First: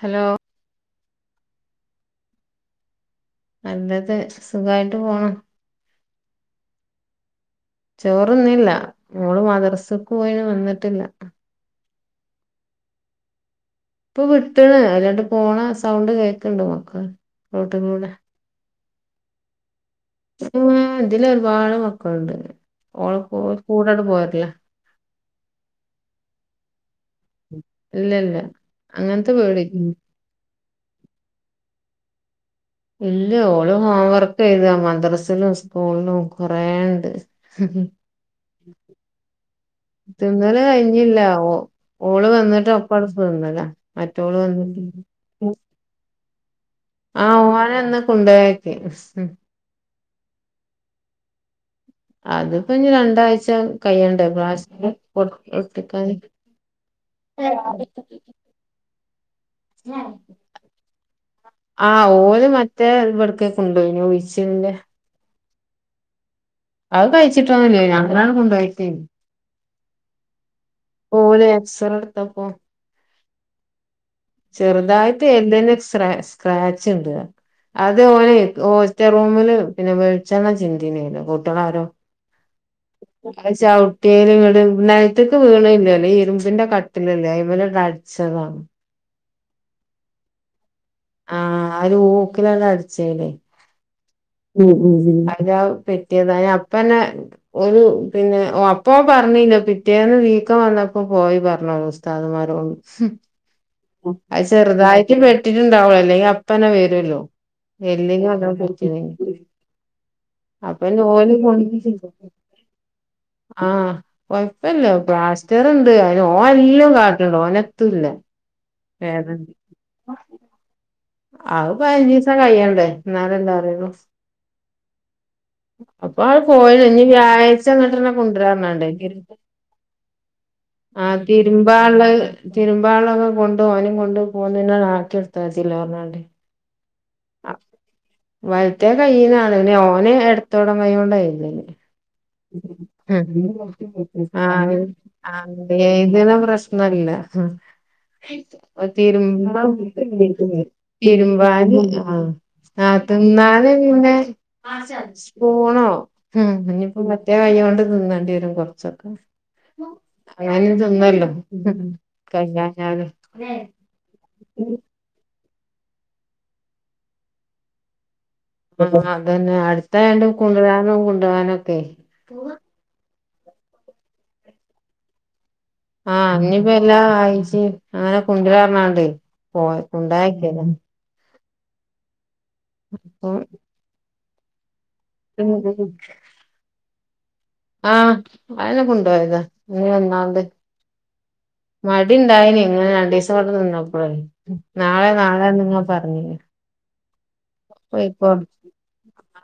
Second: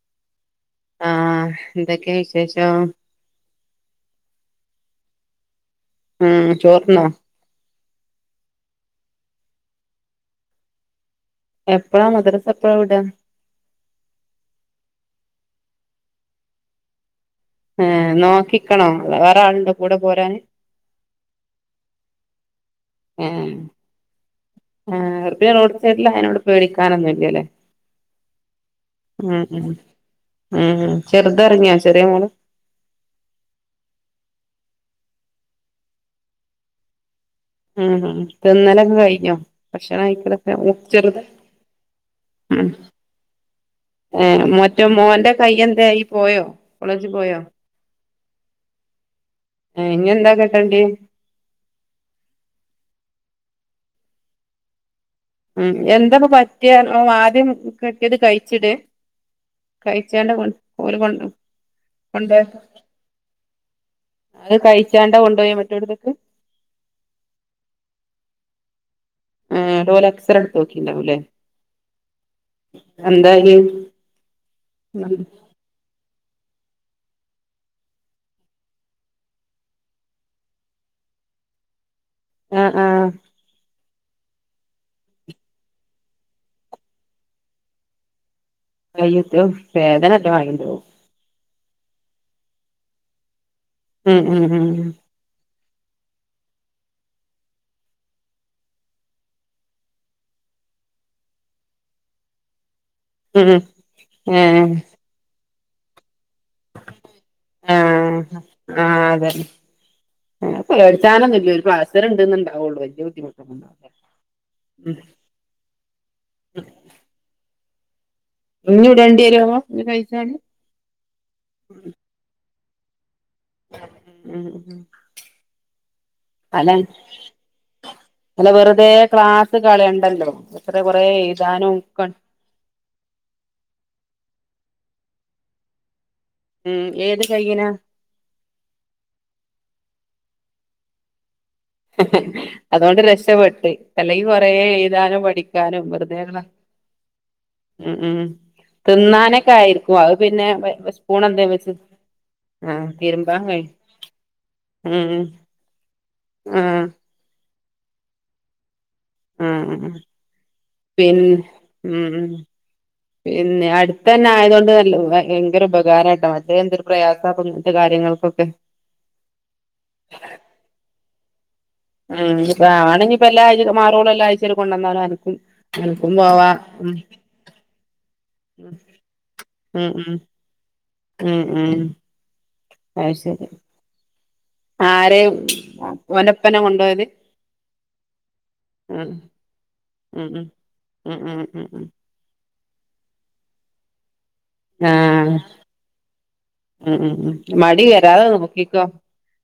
Hello ആ എന്തൊക്കെയ വിശേഷം നല്ലത് സുഖായിട്ട് പോണു ഉം ചോർന്നോ ചോറന്നില്ല മോള് മദർസക്ക് പോയി വന്നിട്ടില്ല എപ്പഴാ മദ്രസ എപ്പഴാവിട ഇപ്പൊ വിട്ടണ് ഓല്ങ്ങോട്ട് പോണ സൗണ്ട് കേക്കണ്ട് മ്മെക് ഏഹ് നോക്കിക്കണോ അതോ വേറെ ആൾണ്ടോ ആ ഇതില് ഒരുപാട് മക്കളുണ്ട് ഓള് പോ കൂടട് പോരല്ല ഏ റോഡ് സൈഡിൽ ആയോണ്ട് പേടിക്കാനൊന്നുംല്ല ഇല്ല ഇല്ല അങ്ങനത്തെ ഉം പേടി ഉം ഉം ചെർത് ഒറങ്ങ്യോ ചെറിയ മോള് ഇല്ല ഓള് ഹോം വർക്ക് ചെയ്ത മദ്രസിലും സ്കൂളിലും കൊറേുണ്ട് ഉം ഹും തിന്നലൊക്കെ കയ്ഞ്ഞോ ഭക്ഷണം കയിക്കലൊക്കെ തിന്നല് ഉം കഴിഞ്ഞില്ല ചെറ്ത് ഓ ഓള് ഉം വന്നിട്ട് ഒപ്പടുത്ത് തിന്നല മറ്റോള് ഏഹ് വന്നിട്ട് മാെറ്റേ മോന്റെ കയ്യെന്തേ ആയ് പോയോ കോളേജ് പോയോ ആഹ് ഓനെന്ന് കൊണ്ടോയാക്കി ഉം ഹും ആഹ് ഇഞ്ഞെന്നാ കെട്ടെണ്ട്യെ അത്പ്പഞ്ഞ് രണ്ടായ്ച്ച കയ്യണ്ടേ പ്ലാസ്റ്റ്റ് ഉം എന്താപ്പ പറ്റ്യേ ഓൻ ആദ്യം കെട്ട്യെത് കയ്ച്ച്ടെ കയ്ച്ചാണ്ട് ഓൽ ഓല് കൊണ്ടാേവും ആഹ് ഓല് മറ്റേ വട്ക്കേ കൊണ്ടോയ്ന്യെ ഉയ്ച്ച്ൽന്റെ എട്തെക്ക് അത് കയ്ച്ചിട്ടൊന്നുല്ലേനി അങ്ങനാണ് കുണ്ടോയെക്കേനി ഏഹ് ട്ടോലെക്സറെ ട്ത്താേക്കീണ്ടാവുംലേ ഓല് എക്സറേ എടുത്തപ്പോ എന്താല് ചെർതായ്ട്ട് എല്ല്ന് സ്റേ സ്ക്രാച്ച്ണ്ട് അ അത് ഓനെ ഹോസ്റ്റേ റൂമില് പിന്നെ വെളിച്ചെണ്ണ ചിന്തിനിലോ കൂട്ടികള് ആരോ- ആഹ് ആഹ് ഈമ് [unintelligible] വ്ടെ നെലത്തേക്ക് വീണില്ല ഇല്ലേ ഇരുമ്പിന്റെ കട്ടിലല്ലേ അതിമേലേടിച്ചതാണ് അയ്യോ [unintelligible] വേദനനോക്കെ ആയിണ്ടാകും ആഹ ആ ഒരു ഊക്കിലല്ലേ അടിച്ചേനെ ഉം ഉം അതാ [unintelligible] പിറ്റേന്നാ അപ്പന്നെ ഒരു പിന്നെ ഓ അപ്പ പറഞ്ഞില്ല പിറ്റേന്ന് വീക്കം വന്ന- അപ്പൊ പോയി പറഞ്ഞതാ ഉസ്താദ്മാരോട് ഉം [unintelligible] ഏ അത് ചെറുതായിട്ട് വെട്ടിട്ടുണ്ടാവും അല്ലെങ്കി അ- അപ്പത്തതന്നെ വരുല്ലോ ആ എല്ലിന് ഒന്നും ആ പറ്റില്ലെങ്കി അതന്നെ അപ്പൊ ഇന്ന് ഓല് പേടിച്ചാനൊന്നുല്ല കൊ ഒരു പ്ലാസ്റ്റർ [unintelligible] ണ്ട് ഇണ്ട്ന്ന്ണ്ടാവൊള്ളൂ വല്യ ആ ബുദ്ധിമുട്ടൊന്നുണ്ടാവൂല കൊഴപ്പില്ല ഉം പാസ്റ്റർ ഇണ്ട് അയിന് ഓൻ എല്ലാം കാട്ടണ്ട്ണ് ഓന് എത്തുല്ല ഇഞ്ഞു ഇടേണ്ടിവരോ ഇത് കഴിച്ചാല് അത് പതിനഞ്ച് ദിവസം കഴിയേണ്ടെ എന്നാലല്ലേ അറിയൂ ഉം ഉം അപ്പൊ ആള് അല്ല പോയോ ഇനി വ്യാഴ്ച്ചാ അ [unintelligible] ന്ന അല്ല കൊണ്ടരാൻ വെറുതെ മെണ്ടിരിക്കും ക്ലാസ് കളയണ്ടല്ലോ എത്ര കൊറേ ആ എഴുതാനും ഒക്കെ തിരുമ്പാള്ളത് തിരുമ്പാള്ളത് കൊണ്ട് പോവാനും കൊണ്ട് പോകുന്ന [unintelligible] ത കിടുത്ത [unintelligible] സില്ല പറഞ്ഞാണ്ട് ഉം ഏത് ആ കയ്യിനാ വലത്തേ കൈന്നാണ് ഇനെ ഓനെ എട [unintelligible] ത്തോട വയ കൊണ്ടായിുന്നന് അതുകൊണ്ട് രക്ഷപ്പെട്ട് അല്ലെങ്കി ആ കൊറേ എഴുതാനും പഠിക്കാനും വെറുതെ എയ്ദനു കള പ്രശ്നവില്ല ആഹ് ഉം ഉം തി [unintelligible] തിന്നാനൊക്കെ രുമ്പ ആയിരിക്കും അത് പിന്നെ സ്പൂൺ എന്തേ വെച്ച് തിരുമ്പാന് ആഹ ആ തിരുമ്പാൻ തിന്നാല് കഴിയും പിന്നെ ഉം സ്പൂണോ ഉം ആ പിന്നെ ഇപ്പോ- മറ്റേ കൈകൊണ്ട് നിന്നേണ്ടി വരും കൊറ ചക് ആ അാന്ന് [unintelligible] നല്ലോ പിന്നെ ഉം ഉം കഴിയാഞ്ഞ പിന്നെ അടുത്തന്നെ ആയതൊണ്ട് [unintelligible] ഭയങ്കര ഉപകാരണ്ടാ [unintelligible] എന്തൊരു പ്രയാസ പ്പോ അങ്ങനത്തെ കാര്യങ്ങൾകൊക്കെ ആഹ് അതന്നെ അടുത്തായണ്ട് കുണ്ടരാനും കൊണ്ടവാനും ഉമ് ഇപ്പ ആണെങ്കിൽ ഇപ്പ എല്ലാ ആഴ മാറോള എല്ലാംഴച്ച കൊണ്ടന്നാലും അൻക് ആഹ് ഇനിപ്പ എല്ലാ ആഴ്ച്ചേ അങ്ങനെ കുണ്ട്ര പറഞ്ഞാണ്ടേ പോ [unintelligible] ഉമ് ഉമ് അയ് ശരി ആരെ ഒനപ്പനെ കൊണ്ടയത് ആഹ് അയനെ കൊണ്ടയതാ പോയി വന്നാണ്ട് ഉമ് ഉമ് ഇങ്ങനെ രണ്ട് സം വ്ടെ നിന്നപ്പളേ നാളെ നാളെന്ന് നിങ്ങ പറഞ്ഞിനി ഉമ് ഉമ് മടി വരാതെ നോക്കിക്കോ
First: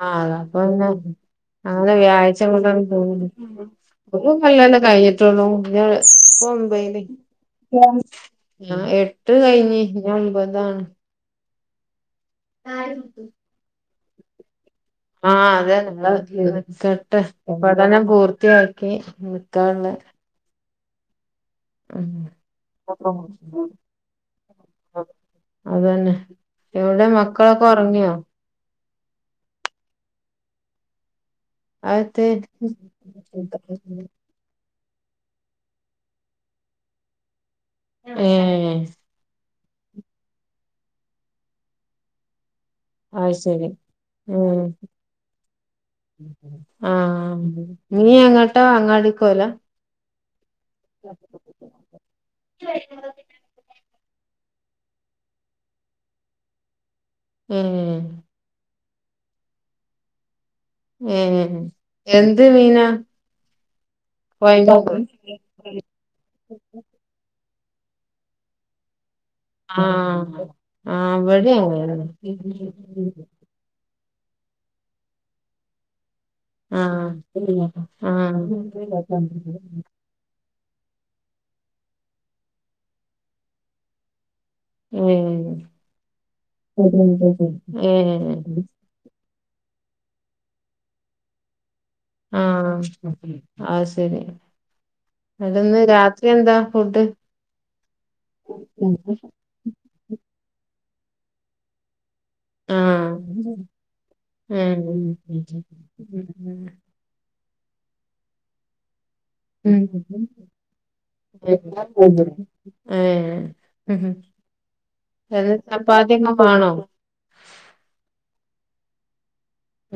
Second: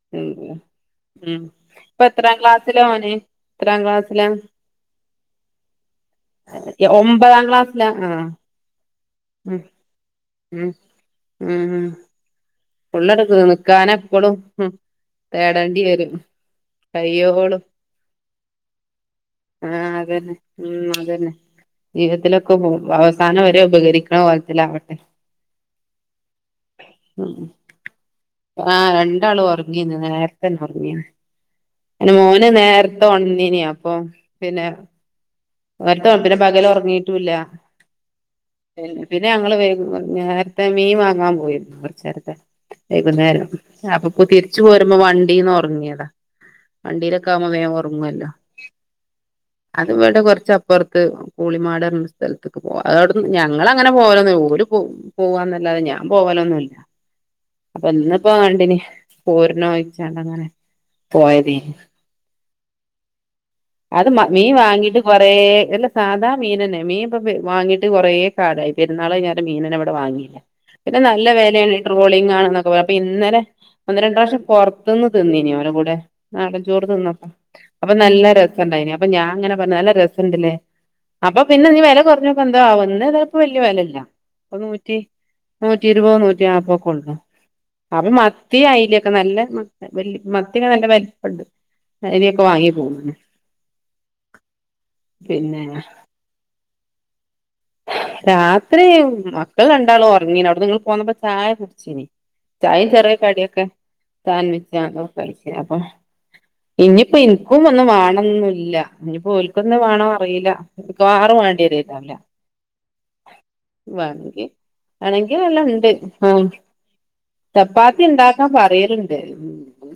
ആഹ് ഉം അതാ പ പിന്നെ ഉം അതെ ഇപ്പൊ എത്രാം വ്യാഴായ്ച [unintelligible] ക്ലാസ്സിലാ തോന്ന്ണ്ട് ഓന് എത്രാം ക്ലാസ്സിലാ ഒരു കൊല്ലല്ലെ കഴിഞ്ഞിട്ടുള്ളൂ ഇഞ്ഞ് ഇപ്പം ദുബൈല് ഒമ്പതാം ക്ലാസ്സിലാ ആഹ് ആ എട്ട് ഉം കഴിഞ്ഞു ഇത് ഒമ്പതാണ് ഉം പുള്ള എടുക്ക നിക്കാനെ എപ്പളും ഉം ആഹ് അതെ തേടേണ്ടി വരും നല്ലതില് നിക്കട്ടെ കയ്യോളും പഠനം പൂർത്തിയാക്കി നിക്കാള്ള ആഹ് അതന്നെ ഉം അതന്നെ ഉം ജീവിതത്തിലൊക്കെ അവസാനം വരെ ഉപകരിക്കണ കോലത്തിലാക്കട്ടെ അതന്നെ എവിടെ മക്കളൊക്കെ ഉറങ്ങിയോ ആഹ് രണ്ടാളും ഉറങ്ങീ ഇന്ന നേരത്തെ തന്നെ ഉറങ്ങീണ് പിന്നെ അതെത്തെ മോന് നേരത്തെ ഒൺന്നീനി അപ്പം പിന്നെ [unintelligible] പിന്നെ പകൽ ഉറങ്ങിട്ടുംല്ല ഏഹ് പി പിന്നെ ഞങ്ങള് വൈ നേരത്തെ മീൻ വാങ്ങാൻ പോയിരുന്നു കുറച്ച് നേരത്തെ അത് വൈകുന്നേരം ശരി അപ്പൊ തിരിച്ചു ഉം പോരുമ്പോ വണ്ടിന്ന് ഒറങ്ങിയതാ വണ്ടിയിലൊക്കെ ആവുമ്പോ ആഹ് വേം നീ ഒറങ്ങുവല്ലോ എങ്ങട്ടാ അങ്ങാടിക്ക് പോവല അത് ഇവിടെ കുറച്ച് അപ്പുറത്ത് കൂളിമാടന്ന ഒര് സ്ഥത്ത്ക്ക് പോക അതോടന്ന് ഞങ്ങൾ അങ്ങനെ പോവലൊന്നും ഓല് പോവും പോവാന്നല്ലാതെ ഞാൻ പോവലൊന്നുല്ല അപ്പൊ ഏഹ് ഇന്ന് പ്പോ കണ്ടിനി പോര്നോയിച്ചാണ്ട് അങ്ങനെ പോയതെ ഏഹ് എന്ത് മീനാ അത് മീൻ പൊഴമീനോ വാങ്ങിട്ട് കൊറേ ഇല്ല സാധാ മീൻന്നെ മീൻ ഇപ്പൊ വാങ്ങീട്ട് കൊറേ കാലായി പെരുന്നാള് കയിഞ്ഞാ രെ മീനന്നെ ഇവിടെ വാങ്ങിയില്ല ആഹ് പിന്നെ ആഹ് നല്ല ഇവിടേം വെലാണ് ട്രോളിങ്ങാണ് ന്നൊക്കെ പറഞ്ഞ് അപ്പൊ അങ്ങനെന്നെ ഇന്നലെ ഒന്ന് രണ്ട് പ്രാവശ്യം പൊറത്തുന്ന് തിന്നീനി ഓലെ കൂടെ നാടൻ ചോറ് തിന്നപ്പം അപ്പൊ ആഹ് നല്ല രസണ്ടായിനി അപ്പൊ ഞാൻ ആഹ് അങ്ങനെ പറഞ്ഞ് നല്ല രസണ്ട് ലേ അപ്പം പിന്നെ ഇഞ്ഞ് വെല കുറഞ്ഞോപ്പം എന്തോ ആവം ഇന്ന് എതാപ്പ വല്യ വെലല്ല അപ്പ നൂറ്റി ഏഹ് നൂറ്റി ഇരുപതോ നൂറ്റി നാപതോ ഒക്കെ ഉള്ളു അപ്പം മത്തി ഏഹ് അയില ഒക്കെ നല്ല മ വല് മത്തിയൊക്ക നല്ല വല്പ്ണ്ട് ആഹ് അത്ശരി പിന്നെ ഇന്നട്ട്ന്ന് രാത്രി എന്താ ഫുഡ് രാത്രി മക്കൾ രണ്ടാളും ഉറങ്ങീണ് അവിടെന്ന് ഞങ്ങള് പോന്നപ്പോ ചായ കുടിച്ചീനി ചായയും ചെറിയ ആഹ് ക്കടിയൊക്കെ ഏഹ് സാൻവിച്ചതൊക്കെ കഴിച്ച് അപ്പം ഇനിയിപ്പോ ഇൻക്കും ഒന്നും വേണന്നല്ല ഇനി പോൽക്കൊന്ന ഉം വേണോ അറീല് മിക്കവാറും വേണ്ടി വരീണ്ടാവൂല്ല ഏഹ് വേണെങ്കി വേണെങ്കിൽ അത് ല്ല ഇണ്ട് ചപ്പാത്തിയൊക്കെ ആഹ് വേണോ ചപ്പാത്തി ഇണ്ടാക്കാ പറയല്ണ്ട്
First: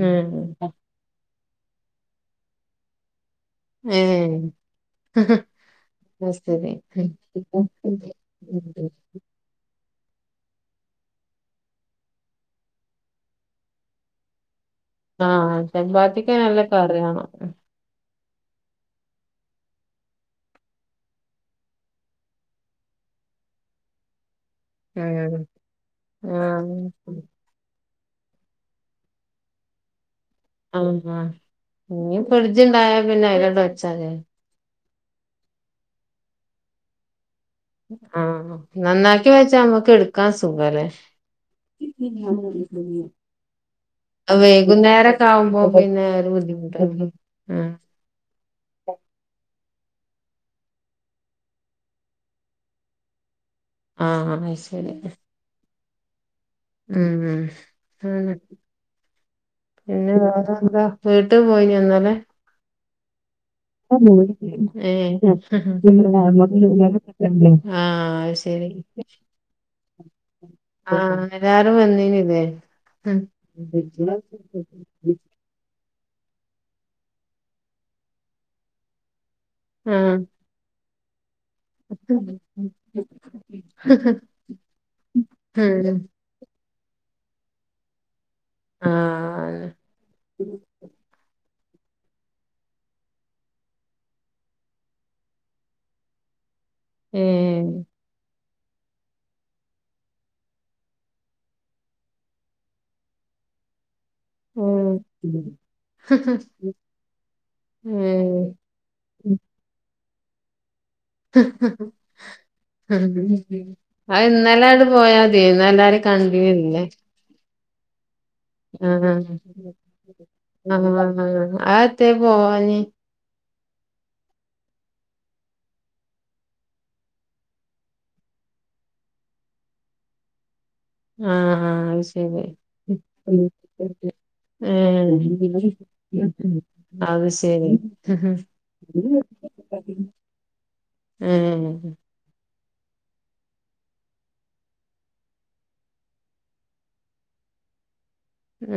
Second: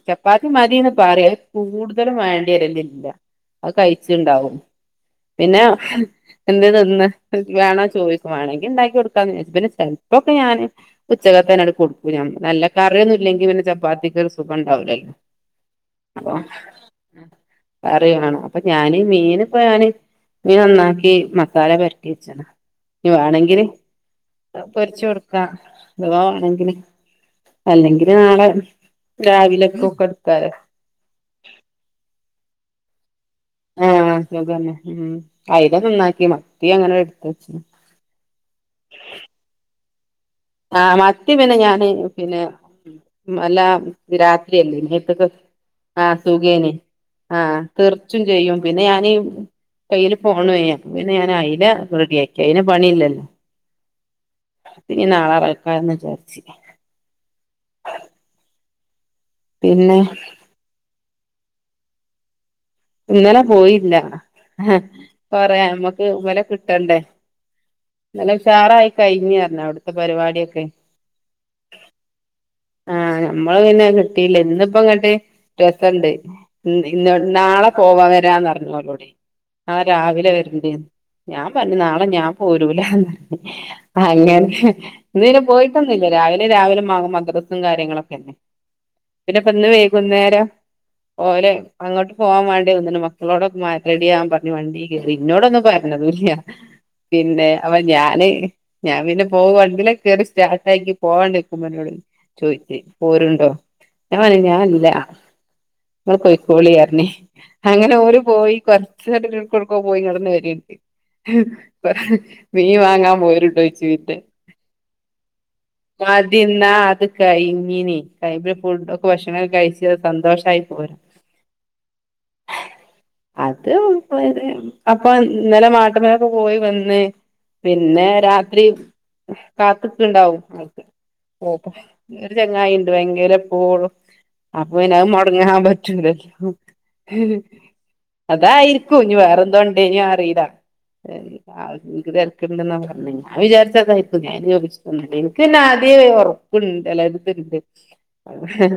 ഏഹ് ചപ്പാത്തി മതിന്ന് പറയാ കൂടുതലും വേണ്ടി വരല് ഇല്ല ഏഹ് അത്കഴിച്ച്ണ്ടാവും പിന്നെ അത് എന്തേ ശരി തിന്ന് വേണോ ചോദിക്കും വേണങ്കിൽ ഇണ്ടാക്കി കൊടുക്കാന്ന് വിചാരിച്ച് ചെൽപ്പൊക്കെ ഞാന് ഉച്ചകത്തന്നാണ്ട് കൊടുക്കും ഞാൻ നല്ല കറിയൊന്നും ഇല്ലെങ്കി പിന്നെ ചപ്പാത്തിക്കൊരു ക്കൊണ്ടാവൂല്ലല്ലോ ആഹ് അപ്പ ചപ്പാത്തിക്ക് നല്ല കറി വേണം കറി വേണം അപ്പൊ ഞാൻ മീൻ ഇപ്പ ഞാന് മീൻ നന്നാക്കി മസാല പെര ട്ട്യേച്ച്ണ് ഇനി വേണെങ്കില് പൊരിച്ച് കൊടുക്കാ ഉം അഥവാ വേണെങ്കില് അല്ലെങ്കി നാളെ രാവിലക്കൊക്കട് ആഹ് ഇഞ്ഞി ഫ്രിഡ്ജിണ്ടായ ആഹ് സുഖന്നെ ഉം അയില നന്നാക്കി മത്തി അങ്ങനെ എടുത്ത് വെച്ച്ണ് ആഹ് നന്നാക്കി വെച്ച നമ്മക്ക് എട് ആഹ് മത്തി പിന്നെ ഞാന് പിന്നെ അല്ല രാത്രിയല്ലേ വൈകുന്നേരൊക്കെ ഇന്നിപ്പ ആവുമ്പോ പിന്നെ ആഹ് ഒരു സുഖേനി ബുദ്ധിമുട്ടല്ലേ ആഹ് തെർച്ചും ചെയ്യും പിന്നെ ഞാനി കയ്യില് ഫോണുഏനി അപ്പ പിന്നെ ഞാൻ അയില റെഡിയാക്കി അയിന് പണിയില്ലല്ലോ ആഹ് അഹ് ശരി പിന്നെ [unintelligible] വിചാരിച്ച് ഇ ഇം [unintelligible] പിന്നെ വേറെ എന്താ പേ [unintelligible] പോയീന്യോ ഇന്നലെ ഇന്നല പോയില്ല ഏഹ് പറയാ നമ്മക്ക് ഇവലെ കിട്ടണ്ടേ ആഹ് അത് ശരി ഉശാറായി കഴിഞ് പറഞ്ഞ് അവിടത്തെ പരിപാട്യൊക്കെ ആ എല്ലാരും വന്നീനിലേ ആഹ് ഞമ്മള് പിന്നെ കിട്ടീല്ല ഇന്ന്പ്പങ്ങട്ട് രസണ്ട് ന്ന് ന്ന് നാളെ പോവാ വരാന്നറ്ഞ്ഞോലോടെ ആ ആഹ് രാവിലെ വര്ണ്ട്ന്ന് ഞാൻ പറഞ്ഞ് നാളെ ഞാൻ പോരൂലാന്ന് അങ്ങനെ ഇന്ന് പിന്നെ ഉം പോയിട്ടൊന്നുല്ല രാ അയ്ലെ രാവിലെ മ മദ്രസും കാര്യങ്ങളൊക്കെന്നെ ആഹ് പിന്നെപ്പിന്ന് വൈകുന്നേരം ഓലെ അങ്ങോട്ട് പോവാൻ വേ ണ്ടിന്ന്ണ് മക്കളോടൊക്കെ മാ റെഡ്യാവാന് പറഞ്ഞു വണ്ടി കേയറി ഇന്നോടൊന്നും പറഞ്ഞതൂല്ല പിന്നെ ഏഹ് അപ ഞാന് ഞാൻ പിന്നെ പോകവണ്ടിലക്ക കയറി സ്റ്റാർട്ടാക്കി പോവാൻ നിക്കുമ്പോ [unintelligible] ചോയ്ച്ച് പോരുണ്ടോ ഞാ പറഞ്ഞ് ഞാ വന്നില്ല ഉം ഇങ്ങൾ പൊയ്ക്കോളീ അറഞ്ഞ് അങ്ങനെ ഓര് പോയി ഏഹ് കൊറച്ചങ്ങട്ടൊട്ക്കോ പോയി ഇങ്ങാടന്നെ വര്ണ്ട് മീന് വാങ്ങാൻ പോര്ണ്ടോയ്ച്ച് പിന്നെ അത് ഇന്നലെങ്ങട് പോയാ മതി ഇന്നെല്ലാരിം കണ്ടീനില്ലേ ആ [unintelligible] ആ അതത്തെ പോവാഞ്ഞി അത് [unintelligible] അപ്പ ഇന്നല മാട്ട്മ്മലൊക്കെ പോയി വന്ന് പിന്നെ രാത്രി കാത്ത്ക്ക്ണ്ടാവും ആഹ് പോട്ടെ ആഹ് അത് ഒര് ശരി ചങ്ങായിണ്ട് ഭയങ്കര എപ്പോഴും അപ്പോ പിന്നെ അത് മൊട്ങ്ങാൻ ഏഹ് പറ്റൂലല്ലോ അത് ശരി അതായിരിക്കും ഞ്ഞി വേറെന്തോ ഉണ്ടേന്യോ അറീല ഏഹ് [unintelligible] തെരക്ക് ണ്ട്ന്നാ പറഞ്ഞത് ഞാൻ വിചാരിച്ചതായിരിക്കും ഞാൻ പിന്നെ ചോദിച്ചിട്ടൊന്നുല്ല എനിക്ക് പിന്നെ ആദ്യേ ഒർപ്പ് ഇണ്ട് അല്ലാതെ ഒരിത്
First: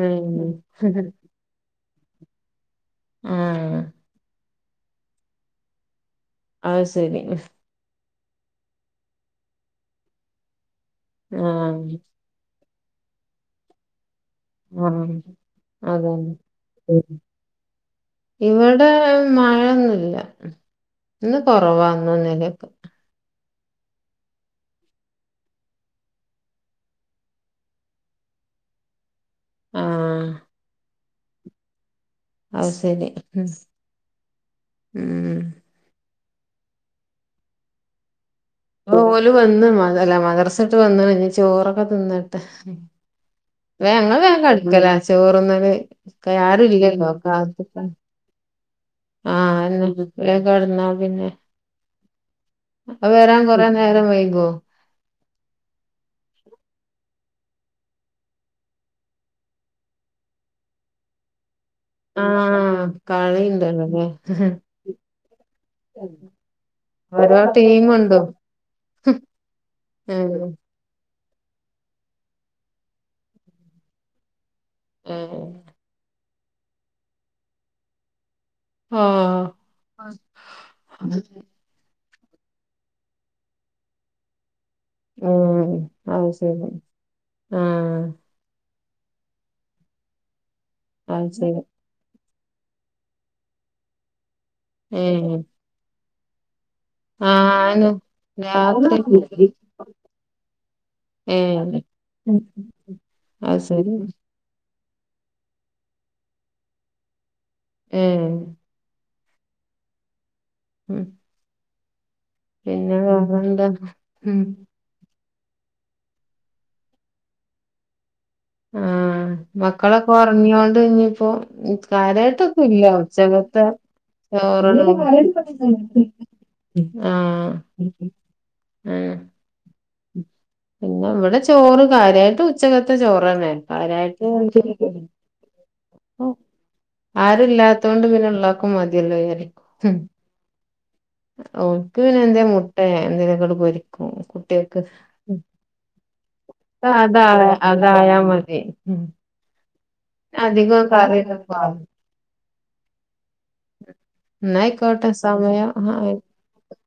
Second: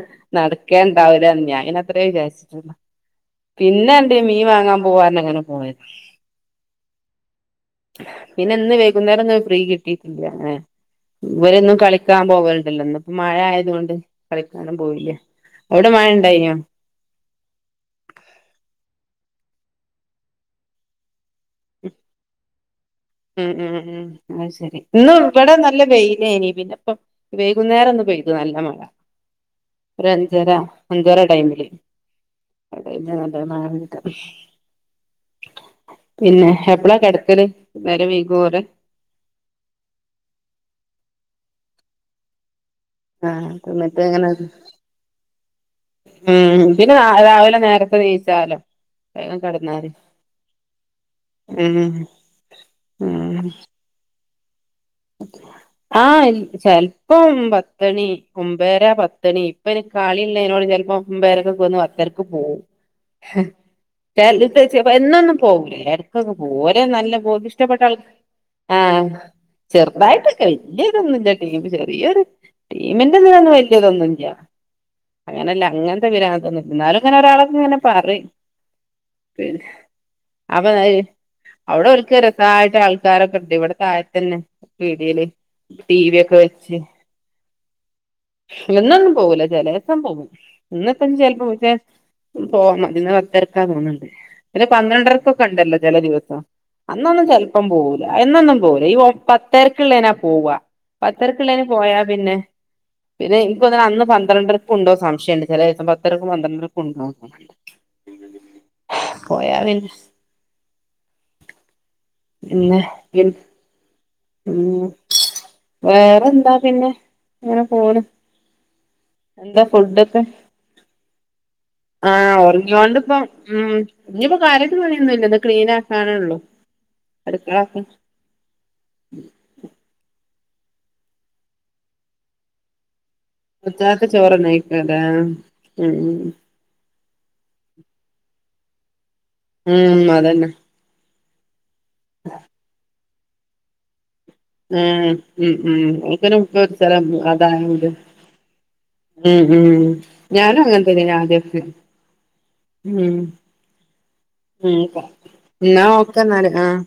ഏഹ് നടക്കേണ്ടാവിലാന്ന് ഞാൻ പിന്നെ അത്രേ വിചാരിച്ചിട്ടൊളളു ആഹ് പിന്നെണ്ട് മീൻ വാങ്ങാൻ പോവാറ്ഞ്ഞങ്ങനെ പോയത് അഹ്സെരി പിന്നെന്ന് വൈകുന്നേരൊന്നും ഫ്രീ കിട്ടീട്ടില്ലല്ലേ ഇവരെന്നും ആഹ് കളിക്കാൻ പോവൽ ല്ലെന്നപ്പോ മഴ ആയതുകൊണ്ട് കളിക്കാനും പോയില്ല ആഹ് അവ്ടെ മഴണ്ടായിന്യോ ഇവടെ മഴൊന്നുല്ല ഇന്ന് കൊറവാ ഇന്നും ഇന്നലെ ഒക്കെ മ് മ്മ് മ് അത്ശെരി ഇന്ന് ഇവടെ നല്ല വെയ്ലേനി പിന്നെപ്പം വൈകുന്നേരൊന്ന് പെയ്ത് നല്ല മഴ ഒരു ആഹ് അഞ്ചര അഞ്ചര ടൈമില് അത് ശരി ഉം ഉം. [unintelligible] പിന്നെ എപ്പളാ കെട്ക്കല് ന്നേരം വെഴ് ഓല് വന്ന് മ അല്ല മദ്രസട്ട് വന്ന്ണ് ഞ്ഞി ചോറൊക്കെ തിന്നട്ടെ ആഹ് വേം തിന്നിട്ട് ഞങ്ങൾ അങ്ങനെ വേം കട്ക്കലാ ചോറ്ന്നൽ ആരുല്ലല്ലോ കാത്ത്ക്കാൻ വിശാലം ആ തന്നെ വേം കെട്ന്നാ പിന്നെ ഉം അത് വെരാൻ ഉം കൊറേ നേരം വൈകോ [inaudible] ആഹ് ചെല്പ്പം പത്തണി ഒമ്പേര പത്തണി ഇപ്പയ്ന് കളിള്ളേനോട് ചെൽപ്പൊമ്പേരക്കൊക്കെ വന്ന് പത്തരക്ക് പോകും ആഹ് കളിണ്ടല്ലോല്ലേ [unintelligible] ച്ചപ്പോ എന്നൊന്നും പോവൂല എട്ക്കൊക്കെ പോകും ഓരെ നല്ല ഓരോ ബോധിഷ്ടപ്പെട്ട ആൾ ടീമ്ണ്ടോ ആ് ചെറുതായിട്ടൊക്കെ ഏഹ് വല്യൊരു തൊന്നുല്ല ടീം ചെറിയൊരു ടീമിന്റെതിലൊന്നും വല്യതൊന്നുല്ല ഏഹ് അങ്ങനെ അല്ല അങ്ങനത്തെ പിരാന്തൊന്നും എന്നാലും ഇങ്ങനെ ഒരാളൊക്കെ ഇങ്ങനെ പറയും ആഹ് പിന്നെ അപ്പൊ [unintelligible] അവിട ഒരിക്കല് തായിട്ട് ആൾക്കാരൊക്കെ ഒണ്ട് ഇവിട താഴതന്നെ പീടികേല് ഉം ടി വി അത് ഒക്കെ ശരി വെച്ച് ആഹ് എന്നൊന്നും പോകൂല ചെലേവസം പോവും പോവും ഇന്ന്‌പ്പം അത് ചെലപ്പോ ശരി പോയിറ്റ് പോന്ന് ഇന്ന് വൻ ത്തെരക്കാന്ന് തോന്നണുണ്ട് പിന്നെ ഏഹ് പന്ത്രണ്ടരക്കൊക്കെ ഒണ്ടല്ലോ ചെല ദിവസം അന്നൊന്നും ആഹ് ചെലപ്പം അയെന്നെ പോവൂല എന്നൊന്നും പോവൂല ഈ ഓ പ രാത്രി പത്തരക്കുള്ളേനാ പോവ പത്തേരക്കുള്ളേന് ഏഹ് പോയാ പിന്നെ പിന്നെ എനിക്ക് അത് തോന്നണ് ശരി അന്ന് പന്ത്രണ്ടരക്ക് ഒണ്ടോ സംശയ ഒണ്ട് ചെലേ ദിവസം പത്തരക്കും പന്ത്രണ്ടരക്കും ഉണ്ടാവും ഉണ്ടാവില്ല ഏഹ് പോയാ പിന്നെ ഉം പിന്നെ വേറെന്താ ഉം വേറെന്താ പിന്നെ ഇങ്ങനെ പോണ് ആഹ് എന്താ മക്കളൊക്ക ഫുഡൊക്കെ ഒറങ്ങിയോണ്ട് ഇനിപ്പോ ഉം ആഹ് കാരാട്ടൊന്നും ഇല്ലാ ഒറങ്ങിയോണ്ട് ഇപ്പം ഉച്ചക്കത്തെ ഉം ഇഞ്ഞിപ്പോ ചോറ് കാര്യായിട്ട് ഉൺ പണിയൊന്നുല്ല ഇത് ക്ലീൻ ആക്കാനൊള്ളു ആഹ് ആ അടുക്കളൊക്കെ പിന്നെ ഇവിടെ ചോറ് കാര്യായിട്ട് ഉച്ചക്കത്തെ ചോറ് പ്പവരണേ ഉച്ചക്കത്തെ ഭാരായിട്ട് ചോറന്നയ്ക്കാരം [unintelligible] ആഹ് ഉം ആരും ഇല്ലാത്തുകൊണ്ട് പിന്നെള്ള ക്കും മതിയല്ലേ ഉം മ്ഹും ഉം അതന്നെ ഓക്ക് പിന്നെ എന്തേ മുട്ട എന്തേല് കള് പൊരിക്കും കുട്ട്യേക്ക് ഉം ഉം ഉം ഉപ്പേന് മുട്ട പൊരിച്ച് തരാന്ന് അതാ അതായോണ്ട് അതായാ മതി ഉം ഉം ഞാനും അധികം അങ്ങനത്തന്ന്യാ ഞാ ആദ്യ കറിയൊന്നും ഒക്കെ വാ ഉം ന്നാ ഉം കാ അയ്ക്കോട്ടെ സമയം എന്നാ ആയി നോക്കന്ന ആള് ആഹ്